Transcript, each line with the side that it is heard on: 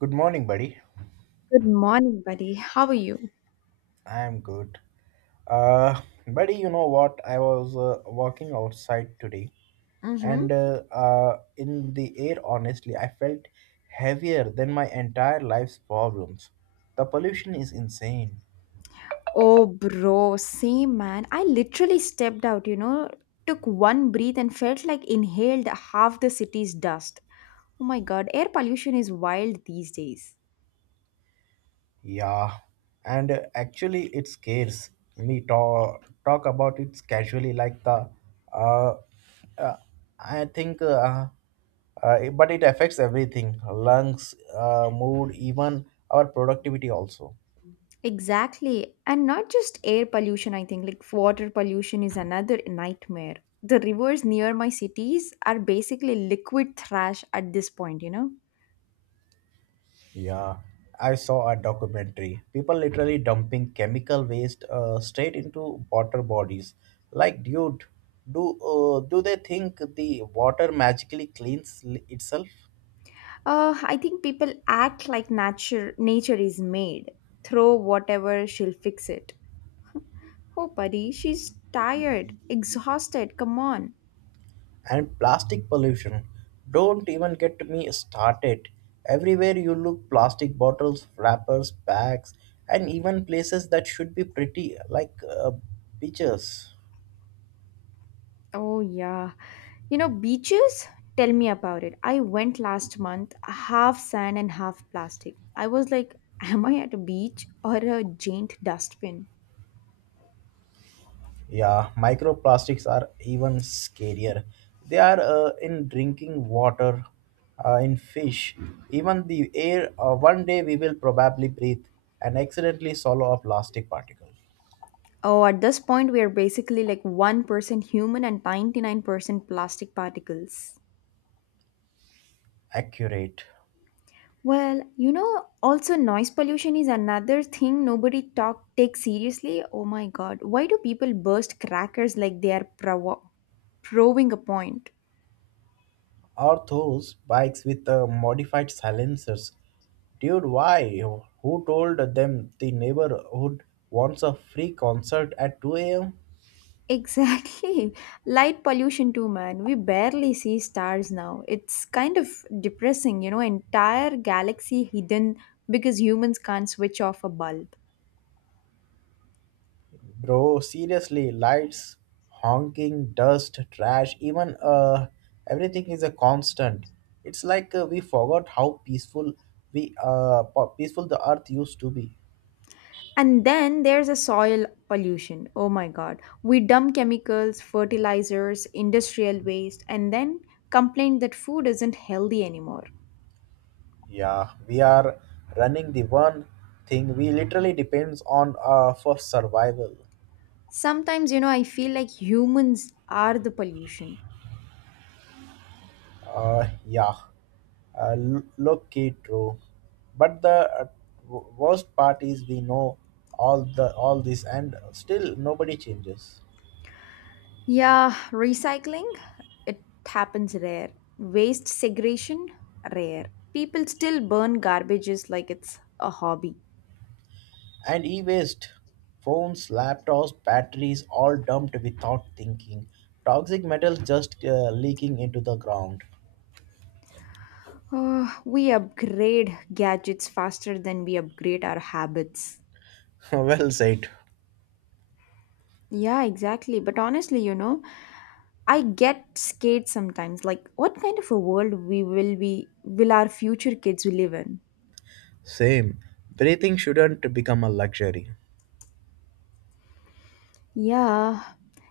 right: Good morning, buddy.
left: Good morning, buddy. How are you?
right: I am good. Uh, Buddy, you know what? I was walking outside today,
left: Mm-hmm.
right: and in the air, honestly, I felt heavier than my entire life's problems. The pollution is insane.
left: Oh, bro, same man. I literally stepped out, took one breath and felt like inhaled half the city's dust. Oh my god, air pollution is wild these days.
right: Yeah, and actually, it scares me. Talk about it casually, like the. Uh, uh, I think, uh, but it affects everything: lungs, mood, even our productivity also.
left: Exactly. And not just air pollution, I think, like water pollution is another nightmare. The rivers near my cities are basically liquid trash at this point, you know?
right: Yeah, I saw a documentary. People literally dumping chemical waste straight into water bodies. Like, dude, do they think the water magically cleans itself?
left: I think people act like nature is made. Throw whatever, she'll fix it. Oh, buddy, she's tired, exhausted. Come on.
right: And plastic pollution. Don't even get me started. Everywhere you look, plastic bottles, wrappers, bags, and even places that should be pretty, like beaches.
left: Oh, yeah. You know, beaches? Tell me about it. I went last month, half sand and half plastic. I was like, am I at a beach or a giant dustbin?
right: Yeah, microplastics are even scarier. They are in drinking water, in fish, even the air. One day we will probably breathe and accidentally swallow a plastic particle.
left: Oh, at this point, we are basically like 1% human and 99% plastic particles.
right: Accurate.
left: Well, you know, also noise pollution is another thing nobody talk takes seriously. Oh my god, why do people burst crackers like they are proving a point?
right: Or those bikes with modified silencers. Dude, why? Who told them the neighborhood wants a free concert at 2 a.m.?
left: Exactly. Light pollution too, man. We barely see stars now. It's kind of depressing, entire galaxy hidden because humans can't switch off a bulb.
right: Bro, seriously, lights, honking, dust, trash, even everything is a constant. It's like we forgot how peaceful peaceful the earth used to be.
left: And then there's a soil pollution. Oh my god. We dump chemicals, fertilizers, industrial waste, and then complain that food isn't healthy anymore.
right: Yeah, we are running the one thing we literally depends on for survival.
left: Sometimes, I feel like humans are the pollution.
right: Yeah, lucky true. But the worst part is we know all this, and still nobody changes.
left: Yeah, recycling, it happens rare. Waste segregation, rare. People still burn garbages like it's a hobby.
right: And e-waste, phones, laptops, batteries, all dumped without thinking. Toxic metals just leaking into the ground.
left: Oh, we upgrade gadgets faster than we upgrade our habits.
right: Well said.
left: Yeah, exactly. But honestly, I get scared sometimes. Like, what kind of a world we will be, will our future kids live in?
right: Same. Breathing shouldn't become a luxury.
left: Yeah.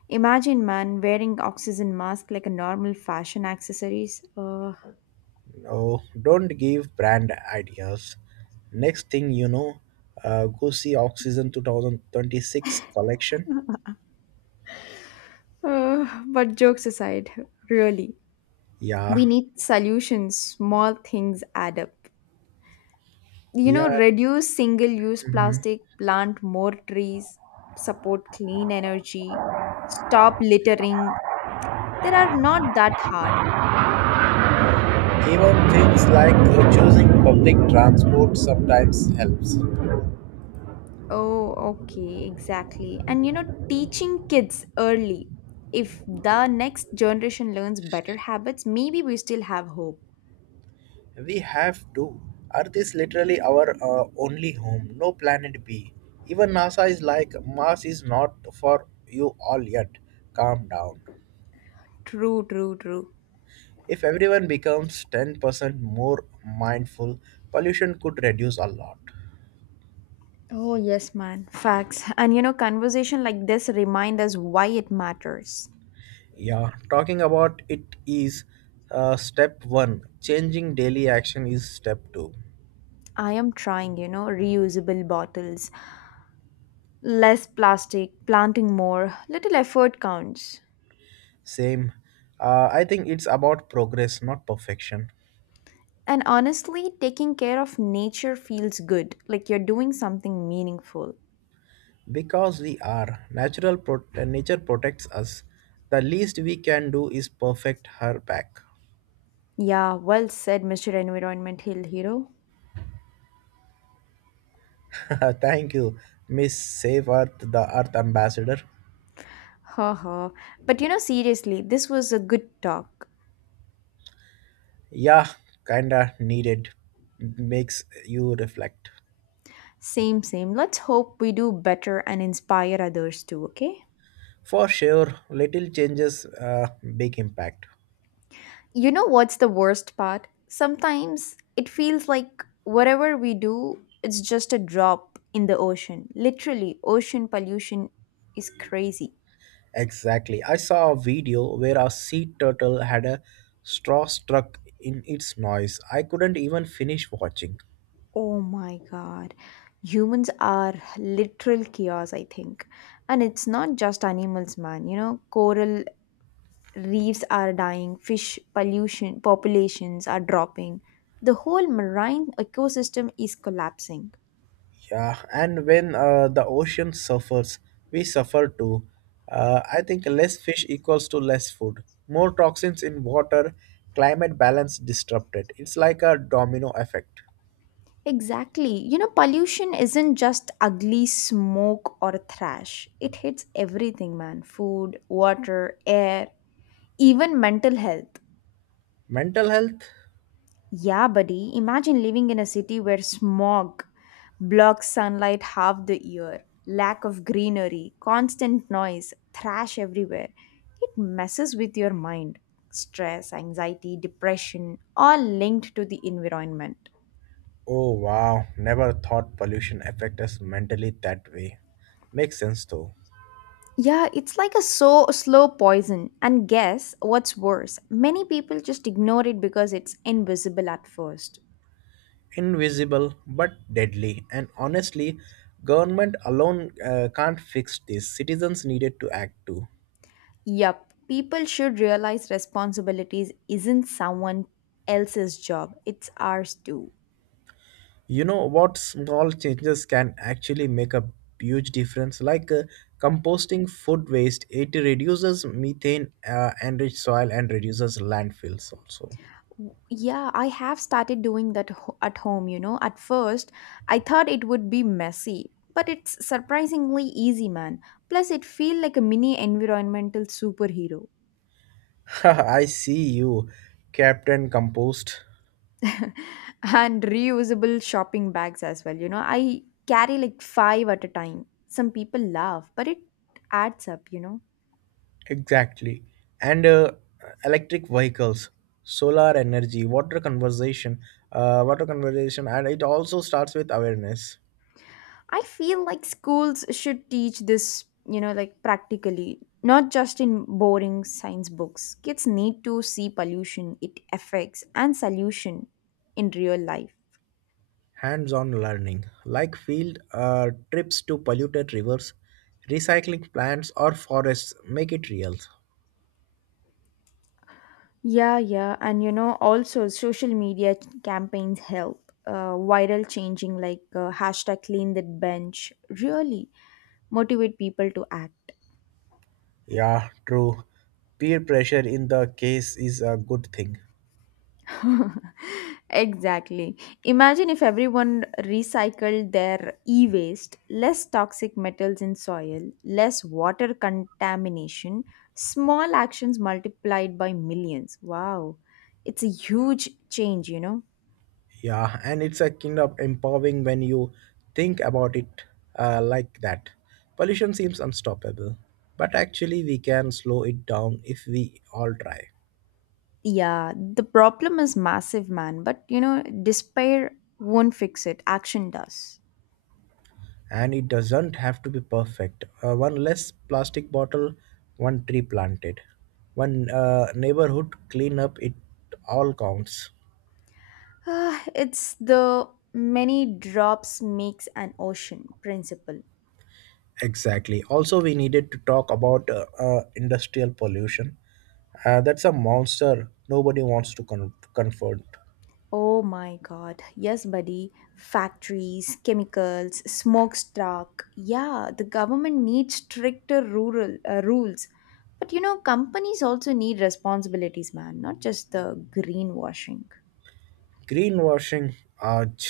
left: Imagine, man, wearing oxygen mask like a normal fashion accessories. Uh,
right: Oh, don't give brand ideas. Next thing you know, go see Oxygen 2026 collection.
left: uh, but jokes aside, really, we
right: Yeah,
left: need solutions. Small things add up. You know,
right: yeah.
left: reduce single-use
right: Mhm.
left: plastic, plant more trees, support clean energy, stop littering, they are not that hard.
right: Even things like choosing public transport sometimes helps.
left: Oh, okay, exactly. And teaching kids early, if the next generation learns better habits, maybe we still have hope.
right: We have to. Earth is literally our only home, no planet B. Even NASA is like, Mars is not for you all yet. Calm down.
left: True, true, true.
right: If everyone becomes 10% more mindful, pollution could reduce a lot.
left: Oh, yes, man. Facts. And conversation like this remind us why it matters.
right: Yeah, talking about it is step one. Changing daily action is step two.
left: I am trying, reusable bottles, less plastic, planting more, little effort counts.
right: Same. I think it's about progress, not perfection.
left: And honestly, taking care of nature feels good, like you're doing something meaningful.
right: Because we are natural, nature protects us. The least we can do is perfect her back.
left: Yeah, well said, Mr. Environment Hill Hero.
right: Thank you, Miss Save Earth, the Earth Ambassador.
left: Ha ha. But seriously, this was a good talk.
right: Yeah, kinda needed. Makes you reflect.
left: Same, same. Let's hope we do better and inspire others too, okay?
right: For sure, little changes, big impact.
left: You know what's the worst part? Sometimes it feels like whatever we do, it's just a drop in the ocean. Literally, ocean pollution is crazy.
right: Exactly. I saw a video where a sea turtle had a straw stuck in its noise. I couldn't even finish watching.
left: Oh my god. Humans are literal chaos, I think. And it's not just animals, man. You know, coral reefs are dying, fish pollution populations are dropping. The whole marine ecosystem is collapsing.
right: Yeah, and when the ocean suffers, we suffer too. I think less fish equals to less food. More toxins in water, climate balance disrupted. It's like a domino effect.
left: Exactly. You know, pollution isn't just ugly smoke or trash. It hits everything, man. Food, water, air, even mental health.
right: Mental health?
left: Yeah, buddy, imagine living in a city where smog blocks sunlight half the year, lack of greenery, constant noise, trash everywhere. It messes with your mind. Stress, anxiety, depression, all linked to the environment.
right: Oh wow, never thought pollution affect us mentally that way. Makes sense though.
left: Yeah, it's like a so slow poison. And guess what's worse? Many people just ignore it because it's invisible at first.
right: Invisible but deadly and honestly, government alone can't fix this. Citizens needed to act too.
left: Yup, people should realize responsibilities isn't someone else's job, it's ours too.
right: You know what small changes can actually make a huge difference like composting food waste. It reduces methane enriched soil and reduces landfills also.
left: Yeah, I have started doing that at home, you know. At first, I thought it would be messy, but it's surprisingly easy, man. Plus, it feel like a mini environmental superhero.
right: I see you, Captain Compost.
left: And reusable shopping bags as well, you know. I carry like 5 at a time. Some people laugh, but it adds up, you know.
right: Exactly. And electric vehicles, solar energy, water conservation, and it also starts with awareness,
left: I feel like schools should teach this, you know, like practically, not just in boring science books. Kids need to see pollution, it affects, and solution in real life.
right: hands-on learning, like field trips to polluted rivers, recycling plants or forests. Make it real.
left: Yeah, yeah, and you know, also social media campaigns help. Viral changing like hashtag clean that bench really motivate people to act.
right: Yeah, true. Peer pressure in the case is a good thing.
left: Exactly. Imagine if everyone recycled their e waste, less toxic metals in soil, less water contamination, small actions multiplied by millions. Wow. It's a huge change, you know?
right: Yeah, and it's a kind of empowering when you think about it like that. Pollution seems unstoppable, but actually, we can slow it down if we all try.
left: Yeah, the problem is massive, man. But, you know, despair won't fix it, action does.
right: And it doesn't have to be perfect. One less plastic bottle, one tree planted, one neighborhood cleanup, it all counts.
left: Ah, it's the many drops makes an ocean principle.
right: Exactly. Also, we needed to talk about industrial pollution. That's a monster nobody wants to confront.
left: Oh my god. Yes, buddy. Factories, chemicals, smokestack. Yeah, the government needs stricter rural rules. But you know, companies also need responsibilities, man, not just the greenwashing.
right: Greenwashing ouch,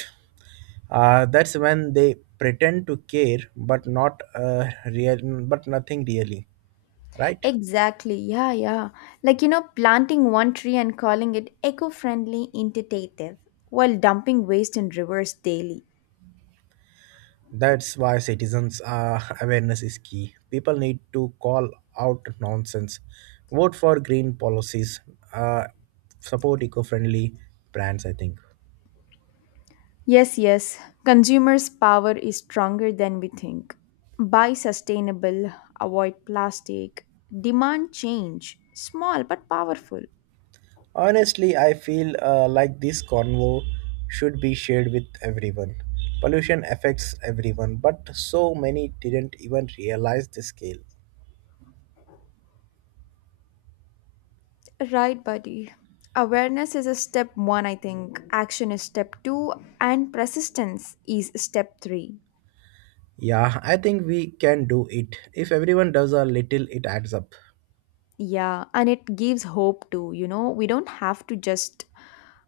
right: that's when they pretend to care but not real, but nothing really right.
left: Exactly. Yeah, yeah. Like, planting one tree and calling it eco-friendly, intuitive, while dumping waste in rivers daily.
right: That's why citizens awareness is key. People need to call out nonsense, vote for green policies, uh, support eco-friendly brands, I think.
left: Yes, yes. Consumers' power is stronger than we think. Buy sustainable, avoid plastic, demand change. Small but powerful.
right: Honestly, I feel like this convo should be shared with everyone. Pollution affects everyone, but so many didn't even realize the scale.
left: Right, buddy. Awareness is a step one, I think. Action is step two, and persistence is step three.
right: Yeah, I think we can do it. If everyone does a little, it adds up.
left: Yeah, and it gives hope too. You know, we don't have to just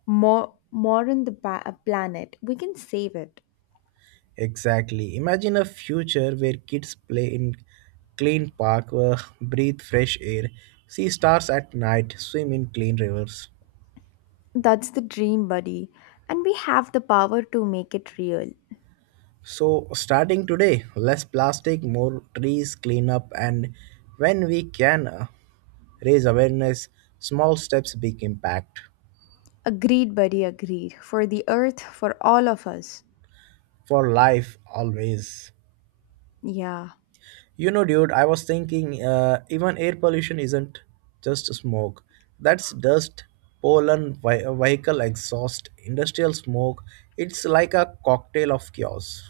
left: more mourn the planet. We can save it.
right: Exactly. Imagine a future where kids play in clean park, breathe fresh air, see stars at night, swim in clean rivers.
left: That's the dream, buddy, and we have the power to make it real.
right: So, starting today, less plastic, more trees, cleanup, and when we can raise awareness, small steps, big impact
left: Agreed, buddy, agreed. For the earth, for all of us.
right: for life always.
left: Yeah,
right: You know, dude, I was thinking even air pollution isn't just smoke, that's dust, pollen, vehicle exhaust, industrial smoke. It's like a cocktail of chaos.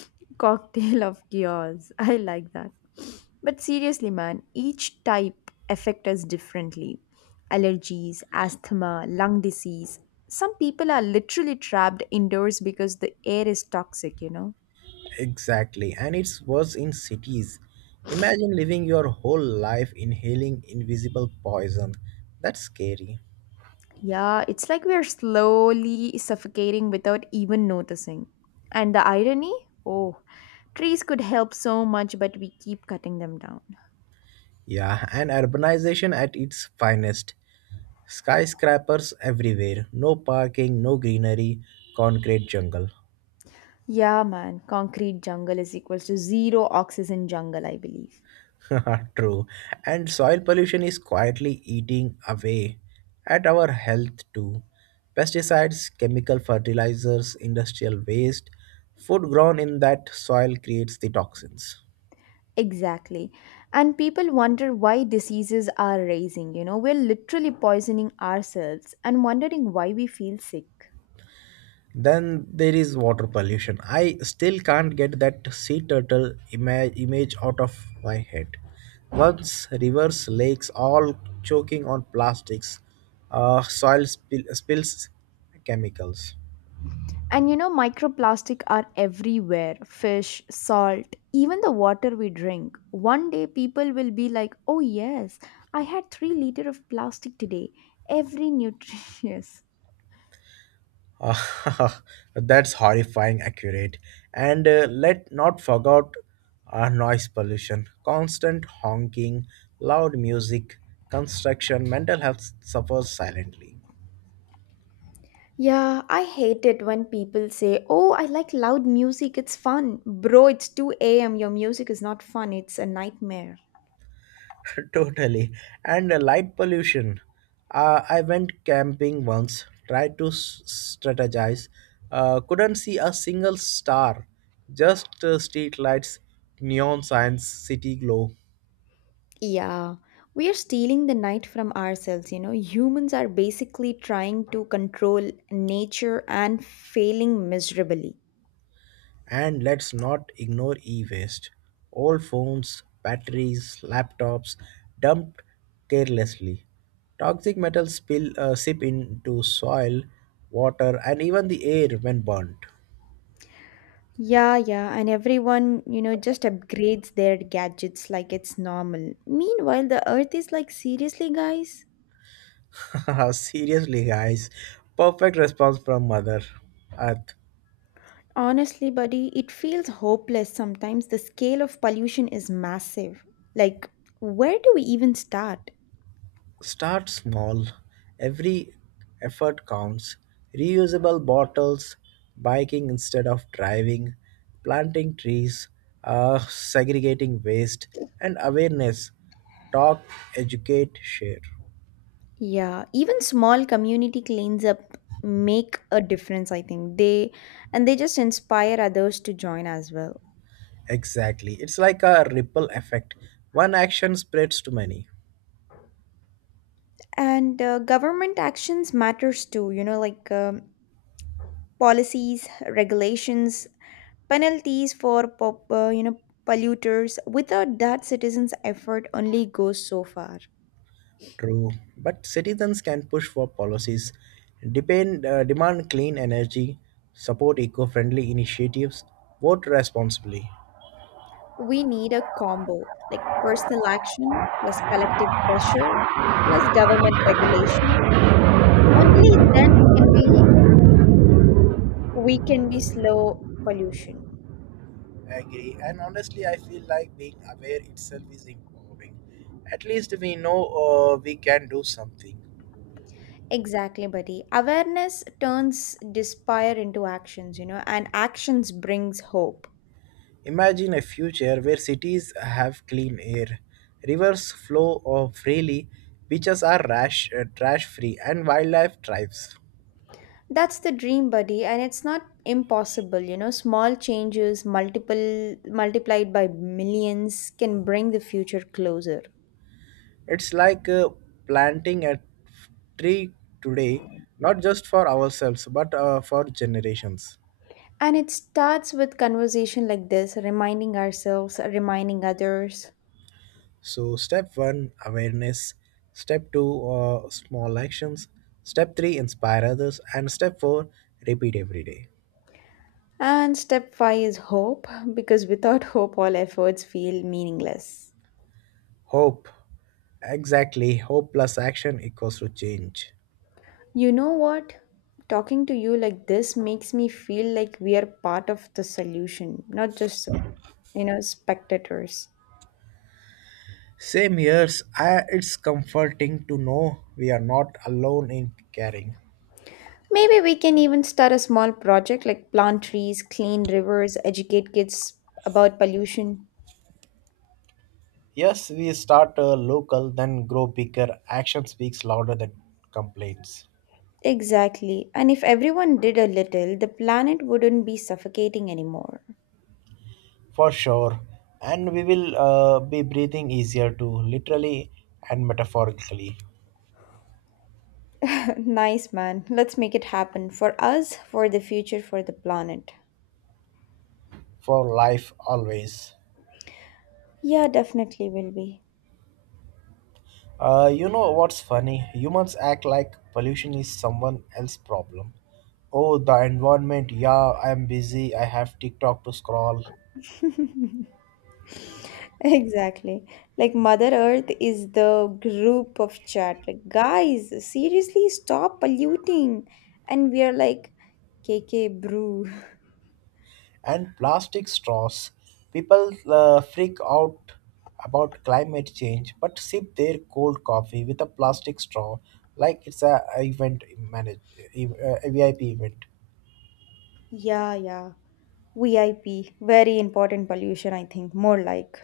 left: cocktail of cures. I like that. But seriously, man, each type affect us differently. Allergies, asthma, lung disease. Some people are literally trapped indoors because the air is toxic, you know?
right: Exactly, and it's worse in cities. Imagine living your whole life inhaling invisible poison. That's scary.
left: Yeah, it's like we're slowly suffocating without even noticing. And the irony? Oh, trees could help so much, but we keep cutting them down.
right: Yeah, and urbanization at its finest. Skyscrapers everywhere, no parking, no greenery, concrete jungle.
left: Yeah, man. Concrete jungle is equals to zero oxygen jungle, I believe.
right: True. And soil pollution is quietly eating away at our health too. Pesticides, chemical fertilizers, industrial waste, food grown in that soil creates the toxins.
left: Exactly. And people wonder why diseases are rising. You know, we're literally poisoning ourselves and wondering why we feel sick.
right: Then there is water pollution. I still can't get that sea turtle image out of my head. Once rivers, lakes, all choking on plastics, soil spills chemicals.
left: And microplastic are everywhere fish, salt, even the water we drink. One day, people will be like, oh, yes, I had 3 liter of plastic today. Every nutrient.
right: Ah, that's horrifying accurate. And let not forget noise pollution, constant honking, loud music, construction, mental health suffers silently.
left: Yeah, I hate it when people say, oh, I like loud music, it's fun. Bro, it's 2 a.m., your music is not fun, it's a nightmare.
right: Totally. And light pollution. I went camping once, tried to strategize, couldn't see a single star, just street lights, neon signs, city glow.
left: Yeah, we are stealing the night from ourselves, you know. Humans are basically trying to control nature and failing miserably.
right: And let's not ignore e waste. All phones, batteries, laptops dumped carelessly. Toxic metals spill, seep into soil, water, and even the air when burnt.
left: Yeah, yeah, and everyone, just upgrades their gadgets like it's normal. Meanwhile, the earth is like, seriously, guys?
right: Seriously, guys, perfect response from Mother Earth.
left: Honestly, buddy, it feels hopeless sometimes. The scale of pollution is massive. Like, where do we even start?
right: Start small. Every effort counts. Reusable bottles, biking instead of driving, planting trees, segregating waste, and awareness. Talk, educate, share.
left: Yeah, even small community cleans up make a difference, I think. They And they just inspire others to join as well.
right: Exactly. It's like a ripple effect. One action spreads to many.
left: And government actions matters too, like policies, regulations, penalties for polluters. Without that, citizens' effort only goes so far.
right: True, but citizens can push for policies, demand clean energy, support eco-friendly initiatives, vote responsibly.
left: We need a combo like personal action plus collective pressure plus government regulation. Only then can we can be slow pollution.
right: I agree, and honestly, I feel like being aware itself is empowering. At least we know we can do something.
left: Exactly, buddy. Awareness turns despair into actions, and actions brings hope.
right: Imagine a future where cities have clean air, rivers flow freely, beaches are trash-free, and wildlife thrives.
left: That's the dream, buddy, and it's not impossible. Small changes multiple multiplied by millions can bring the future closer.
right: It's like planting a tree today, not just for ourselves, but for generations.
left: And it starts with conversation like this, reminding ourselves, reminding others.
right: So, step one awareness, step two small actions, step three inspire others, and step four repeat every day.
left: And step five is hope, because without hope, all efforts feel meaningless.
right: Hope. Exactly. Hope plus action equals to change.
left: You know what? Talking to you like this makes me feel like we are part of the solution, not just, spectators.
right: Same years, I, it's comforting to know we are not alone in caring.
left: Maybe we can even start a small project like plant trees, clean rivers, educate kids about pollution.
right: Yes, we start local, then grow bigger. Action speaks louder than complaints.
left: Exactly. And if everyone did a little, the planet wouldn't be suffocating anymore.
right: For sure. And we will be breathing easier too, literally and metaphorically.
left: Nice, man. Let's make it happen for us, for the future, for the planet.
right: For life, always.
left: Yeah, definitely will be.
right: You know what's funny? Humans act like pollution is someone else's problem. Oh, the environment. Yeah, I'm busy. I have TikTok to scroll.
left: Exactly. Like Mother Earth is the group of chat. Like, guys, seriously, stop polluting. And we are like, KK, brew.
right: And plastic straws. People freak out about climate change but sip their cold coffee with a plastic straw like it's a a VIP event.
left: Yeah, yeah. VIP. Very important pollution, I think. More like.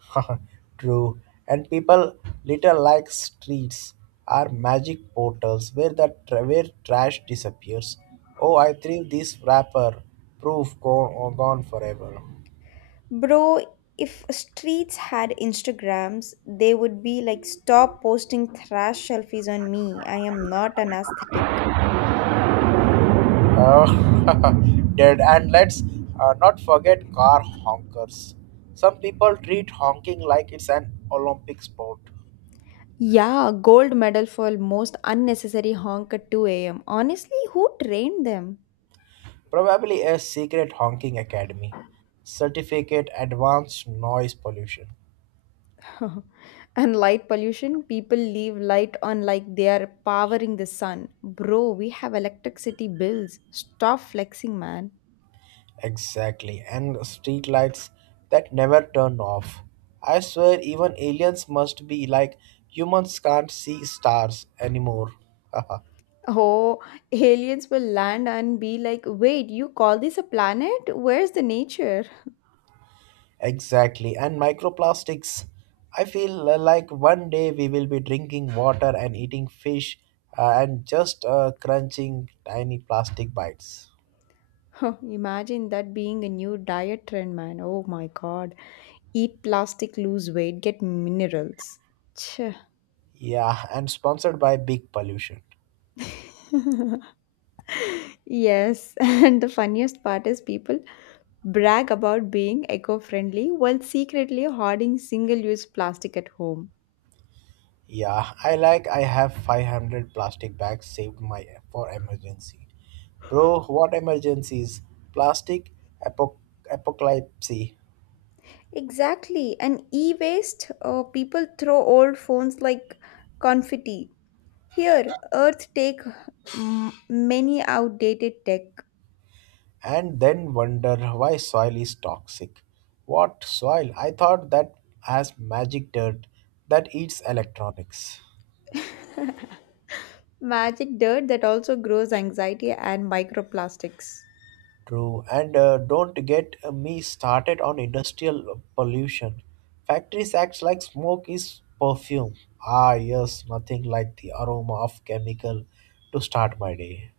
right: True. And people little like streets are magic portals where where trash disappears. Oh, I think this wrapper gone forever.
left: Bro, if streets had Instagrams, they would be like, stop posting trash selfies on me. I am not an aesthetic.
right: Uh, dead. And let's not forget car honkers. Some people treat honking like it's an Olympic sport,
left: Yeah, gold medal for most unnecessary honk at 2 a.m. Honestly, who trained them?
right: probably a secret honking academy. Certificate advanced noise pollution.
left: And light pollution, people leave light on like they are powering the sun. Bro, we have electricity bills. Stop flexing, man.
right: Exactly. And street lights that never turn off. I swear, even aliens must be like humans can't see stars anymore.
left: Oh, aliens will land and be like, wait, you call this a planet? Where's the nature?
right: Exactly. And microplastics. I feel like one day we will be drinking water and eating fish and just crunching tiny plastic bites.
left: Imagine that being a new diet trend, man. Oh my god. Eat plastic, lose weight, get minerals. Ch.
right: Yeah, and sponsored by Big Pollution.
left: Yes. And the funniest part is people brag about being eco friendly while secretly hoarding single use plastic at home.
right: Yeah, I have 500 plastic bags saved my for emergency. Bro, what emergencies? Plastic apoc- apocalypse.
left: Exactly, and e waste, people throw old phones like confetti. Here, Earth take many outdated tech.
right: And then wonder why soil is toxic. What soil? I thought that has magic dirt that eats electronics.
left: Magic dirt that also grows anxiety and microplastics.
right: True, and don't get me started on industrial pollution. Factories act like smoke is perfume. Ah, yes, nothing like the aroma of chemical to start my day.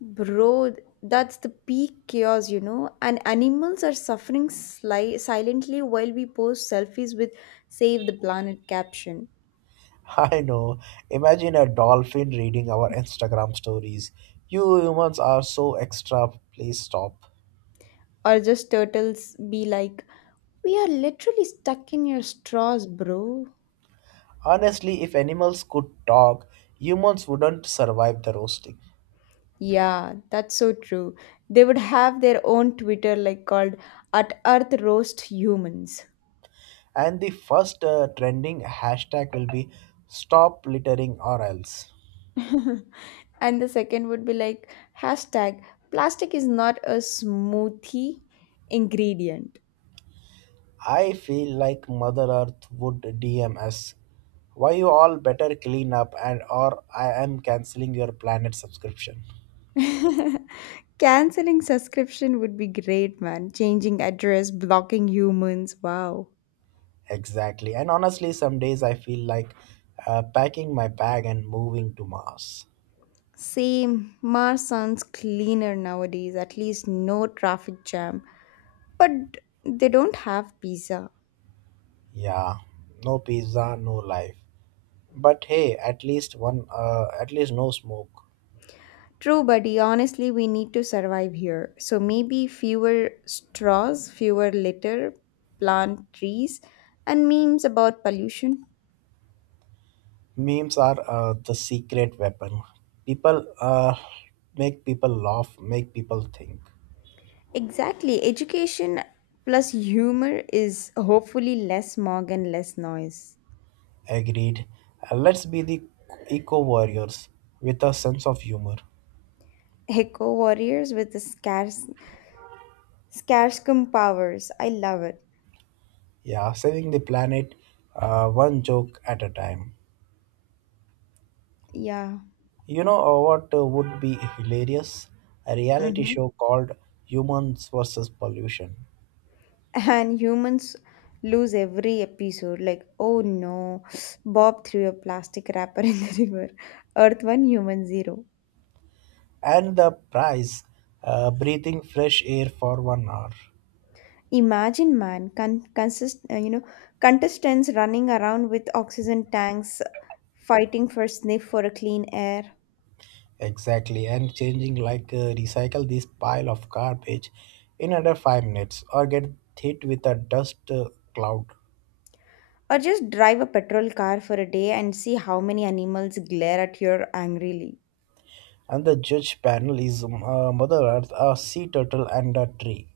left: Bro, that's the peak chaos, you know. And animals are suffering silently while we post selfies with Save the Planet caption.
right: I know. Imagine a dolphin reading our Instagram stories. You humans are so extra. Please stop.
left: Or just turtles be like, we are literally stuck in your straws, bro.
right: Honestly, if animals could talk, humans wouldn't survive the roasting.
left: Yeah, that's so true. They would have their own Twitter like called at Earth Roast Humans.
right: And the first trending hashtag will be stop littering or else.
left: And the second would be like hashtag plastic is not a smoothie ingredient.
right: I feel like Mother Earth would DM us. Why you all better clean up and or I am cancelling your planet subscription.
left: Canceling subscription would be great, man. Changing address, blocking humans, wow.
right: Exactly. And honestly, some days I feel like packing my bag and moving to Mars.
left: Same. Mars sounds cleaner nowadays, at least no traffic jam, but they don't have pizza.
right: Yeah, no pizza, no life. But hey, at least one, at least no smoke.
left: True, buddy. Honestly, we need to survive here. So maybe fewer straws, fewer litter, plant trees, and memes about pollution.
right: Memes are the secret weapon. People make people laugh, make people think.
left: Exactly. Education plus humor is hopefully less smog and less noise.
right: Agreed. Let's be the eco warriors with a sense of humor.
left: Eco warriors with the scarcecum powers. I love it.
right: Yeah, saving the planet one joke at a time.
left: Yeah.
right: You know what would be hilarious? A reality
left: Hmm.
right: show called Humans versus Pollution.
left: And humans lose every episode like, oh no, Bob threw a plastic wrapper in the river. Earth 1, human 0.
right: And the prize breathing fresh air for 1 hour.
left: Imagine man con- consist you know contestants running around with oxygen tanks fighting for sniff for a clean air.
right: Exactly, and changing like recycle this pile of garbage in under 5 minutes or get hit with a dust cloud.
left: Or just drive a petrol car for a day and see how many animals glare at you angrily.
right: And the judge panel is Mother Earth, a sea turtle, and a tree.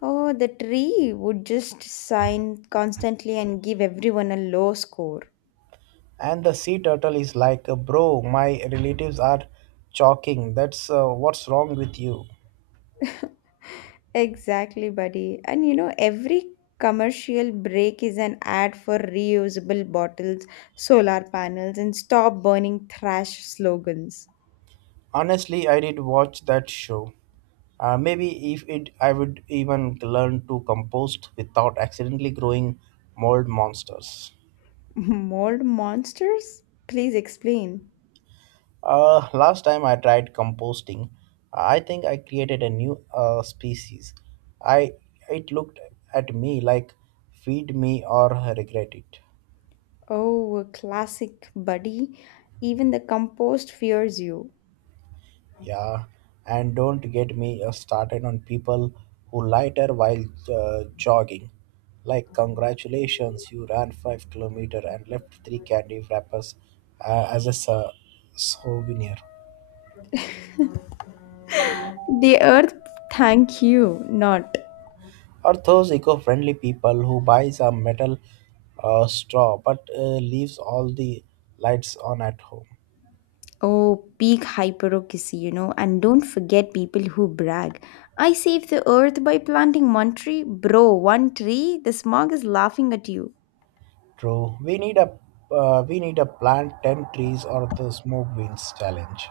left: Oh, the tree would just sign constantly and give everyone a low score.
right: And the sea turtle is like, Bro, my relatives are choking. That's what's wrong with you.
left: Exactly, buddy. And you know, every commercial break is an ad for reusable bottles, solar panels, and stop burning trash slogans.
right: Honestly, I did watch that show. Maybe if it, I would even learn to compost without accidentally growing mold monsters.
left: Mold monsters? Please explain.
right: Last time I tried composting, I think I created a new species. I It looked at me like feed me or regret it.
left: Oh, a classic, buddy. Even the compost fears you.
right: Yeah, and don't get me started on people who lighter while jogging. Like congratulations, you ran 5 kilometer and left three candy wrappers as a souvenir.
left: The earth, thank you, not.
right: Are those eco-friendly people who buys a metal straw but leaves all the lights on at home.
left: Oh, peak hyperocracy, and don't forget people who brag. I saved the earth by planting one tree. Bro, one tree? The smog is laughing at you.
right: True, we need a plant ten trees or the smoke winds challenge.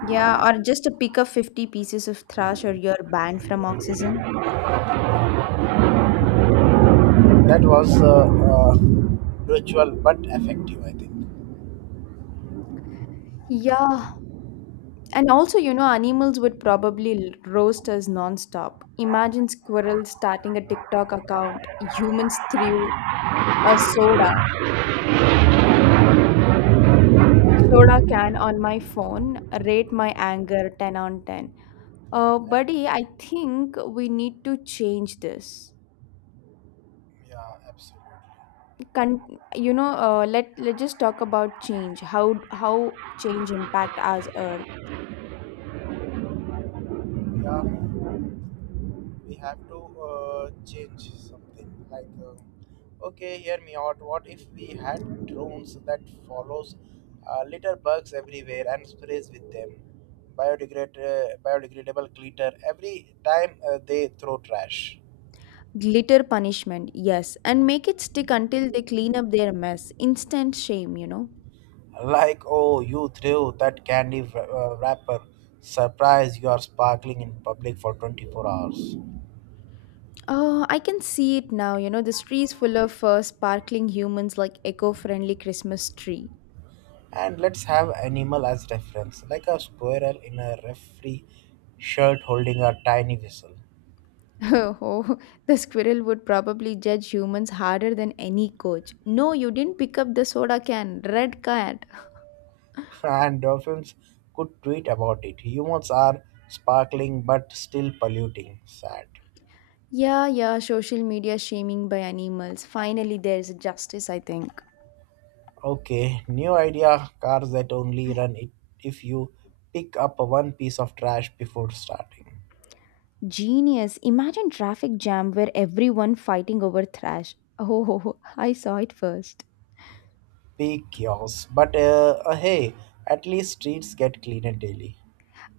left: Yeah, or just to pick up 50 pieces of trash or you're banned from oxygen.
right: That was virtual but effective, I think.
left: Yeah. And also, you know, animals would probably roast us nonstop. Imagine squirrels starting a TikTok account. Humans threw a soda can on my phone. Rate my anger 10 on 10. Uh,
right: And
left: buddy, I think we need to change this.
right: yeah, absolutely.
left: Let's just talk about change. How change impact us Earth.
right: Yeah, we have to change something like okay, hear me out. What if we had drones that follows litter bugs everywhere and sprays with them biodegradable glitter every time they throw trash,
left: Glitter punishment, yes, and make it stick until they clean up their mess. Instant shame, you know.
right: like oh, you threw that candy wrapper, surprise, you are sparkling in public for 24 hours.
left: Oh, I can see it now. You know, this tree is full of sparkling humans like eco-friendly Christmas tree.
right: And let's have animal as reference, like a squirrel in a referee shirt holding a tiny whistle.
left: Oh, the squirrel would probably judge humans harder than any coach. No, you didn't pick up the soda can. Red card.
right: And dolphins could tweet about it. Humans are sparkling but still polluting. Sad.
left: Yeah, yeah, social media shaming by animals. Finally, there's justice, I think.
right: Okay, new idea cars that only run it if you pick up one piece of trash before starting.
left: Genius. Imagine traffic jam where everyone fighting over trash. Oh, I saw it first.
right: Pick yours. But hey, at least streets get cleaner daily.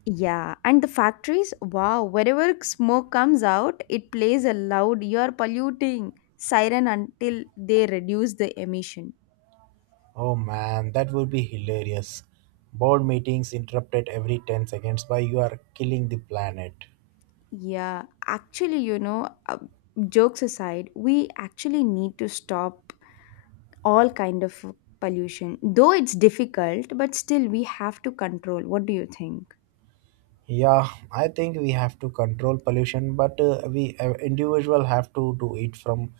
left: Yeah, and the factories, wow, wherever smoke comes out, it plays a loud you're polluting siren until they reduce the emission.
right: Oh man, that would be hilarious. Board meetings interrupted every 10 seconds by you are killing the planet.
left: Yeah, actually, jokes aside, we actually need to stop all kind of pollution, though it's difficult, but still we have to control. What do you think?
right: Yeah, I think we have to control pollution, but we individual have to do it from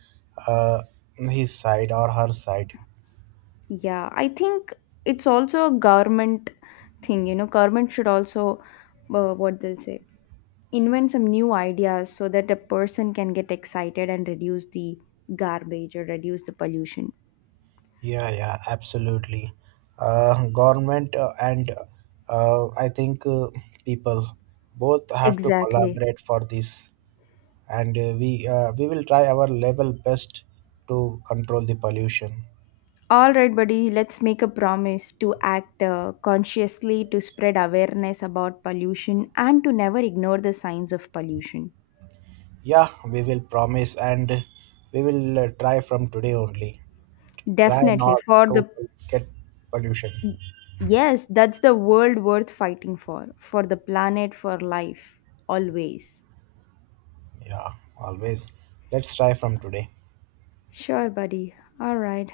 right: uh, his side or her side.
left: Yeah, I think it's also a government thing. Government should also, what they'll say, invent some new ideas so that a person can get excited and reduce the garbage or reduce the pollution.
right: Yeah, yeah, absolutely. Government and I think, people both have to
left: Exactly.
right: collaborate for this. And we will try our level best to control the pollution.
left: All right, buddy, let's make a promise to act consciously, to spread awareness about pollution, and to never ignore the signs of pollution.
right: Yeah, we will promise and we will try from today only. Try
left: Definitely.
right: not
left: For
right: to
left: the,
right: get pollution.
left: yes, that's the world worth fighting for. For the planet, for life, always.
right: Yeah, always. Let's try from today.
left: Sure, buddy. All right.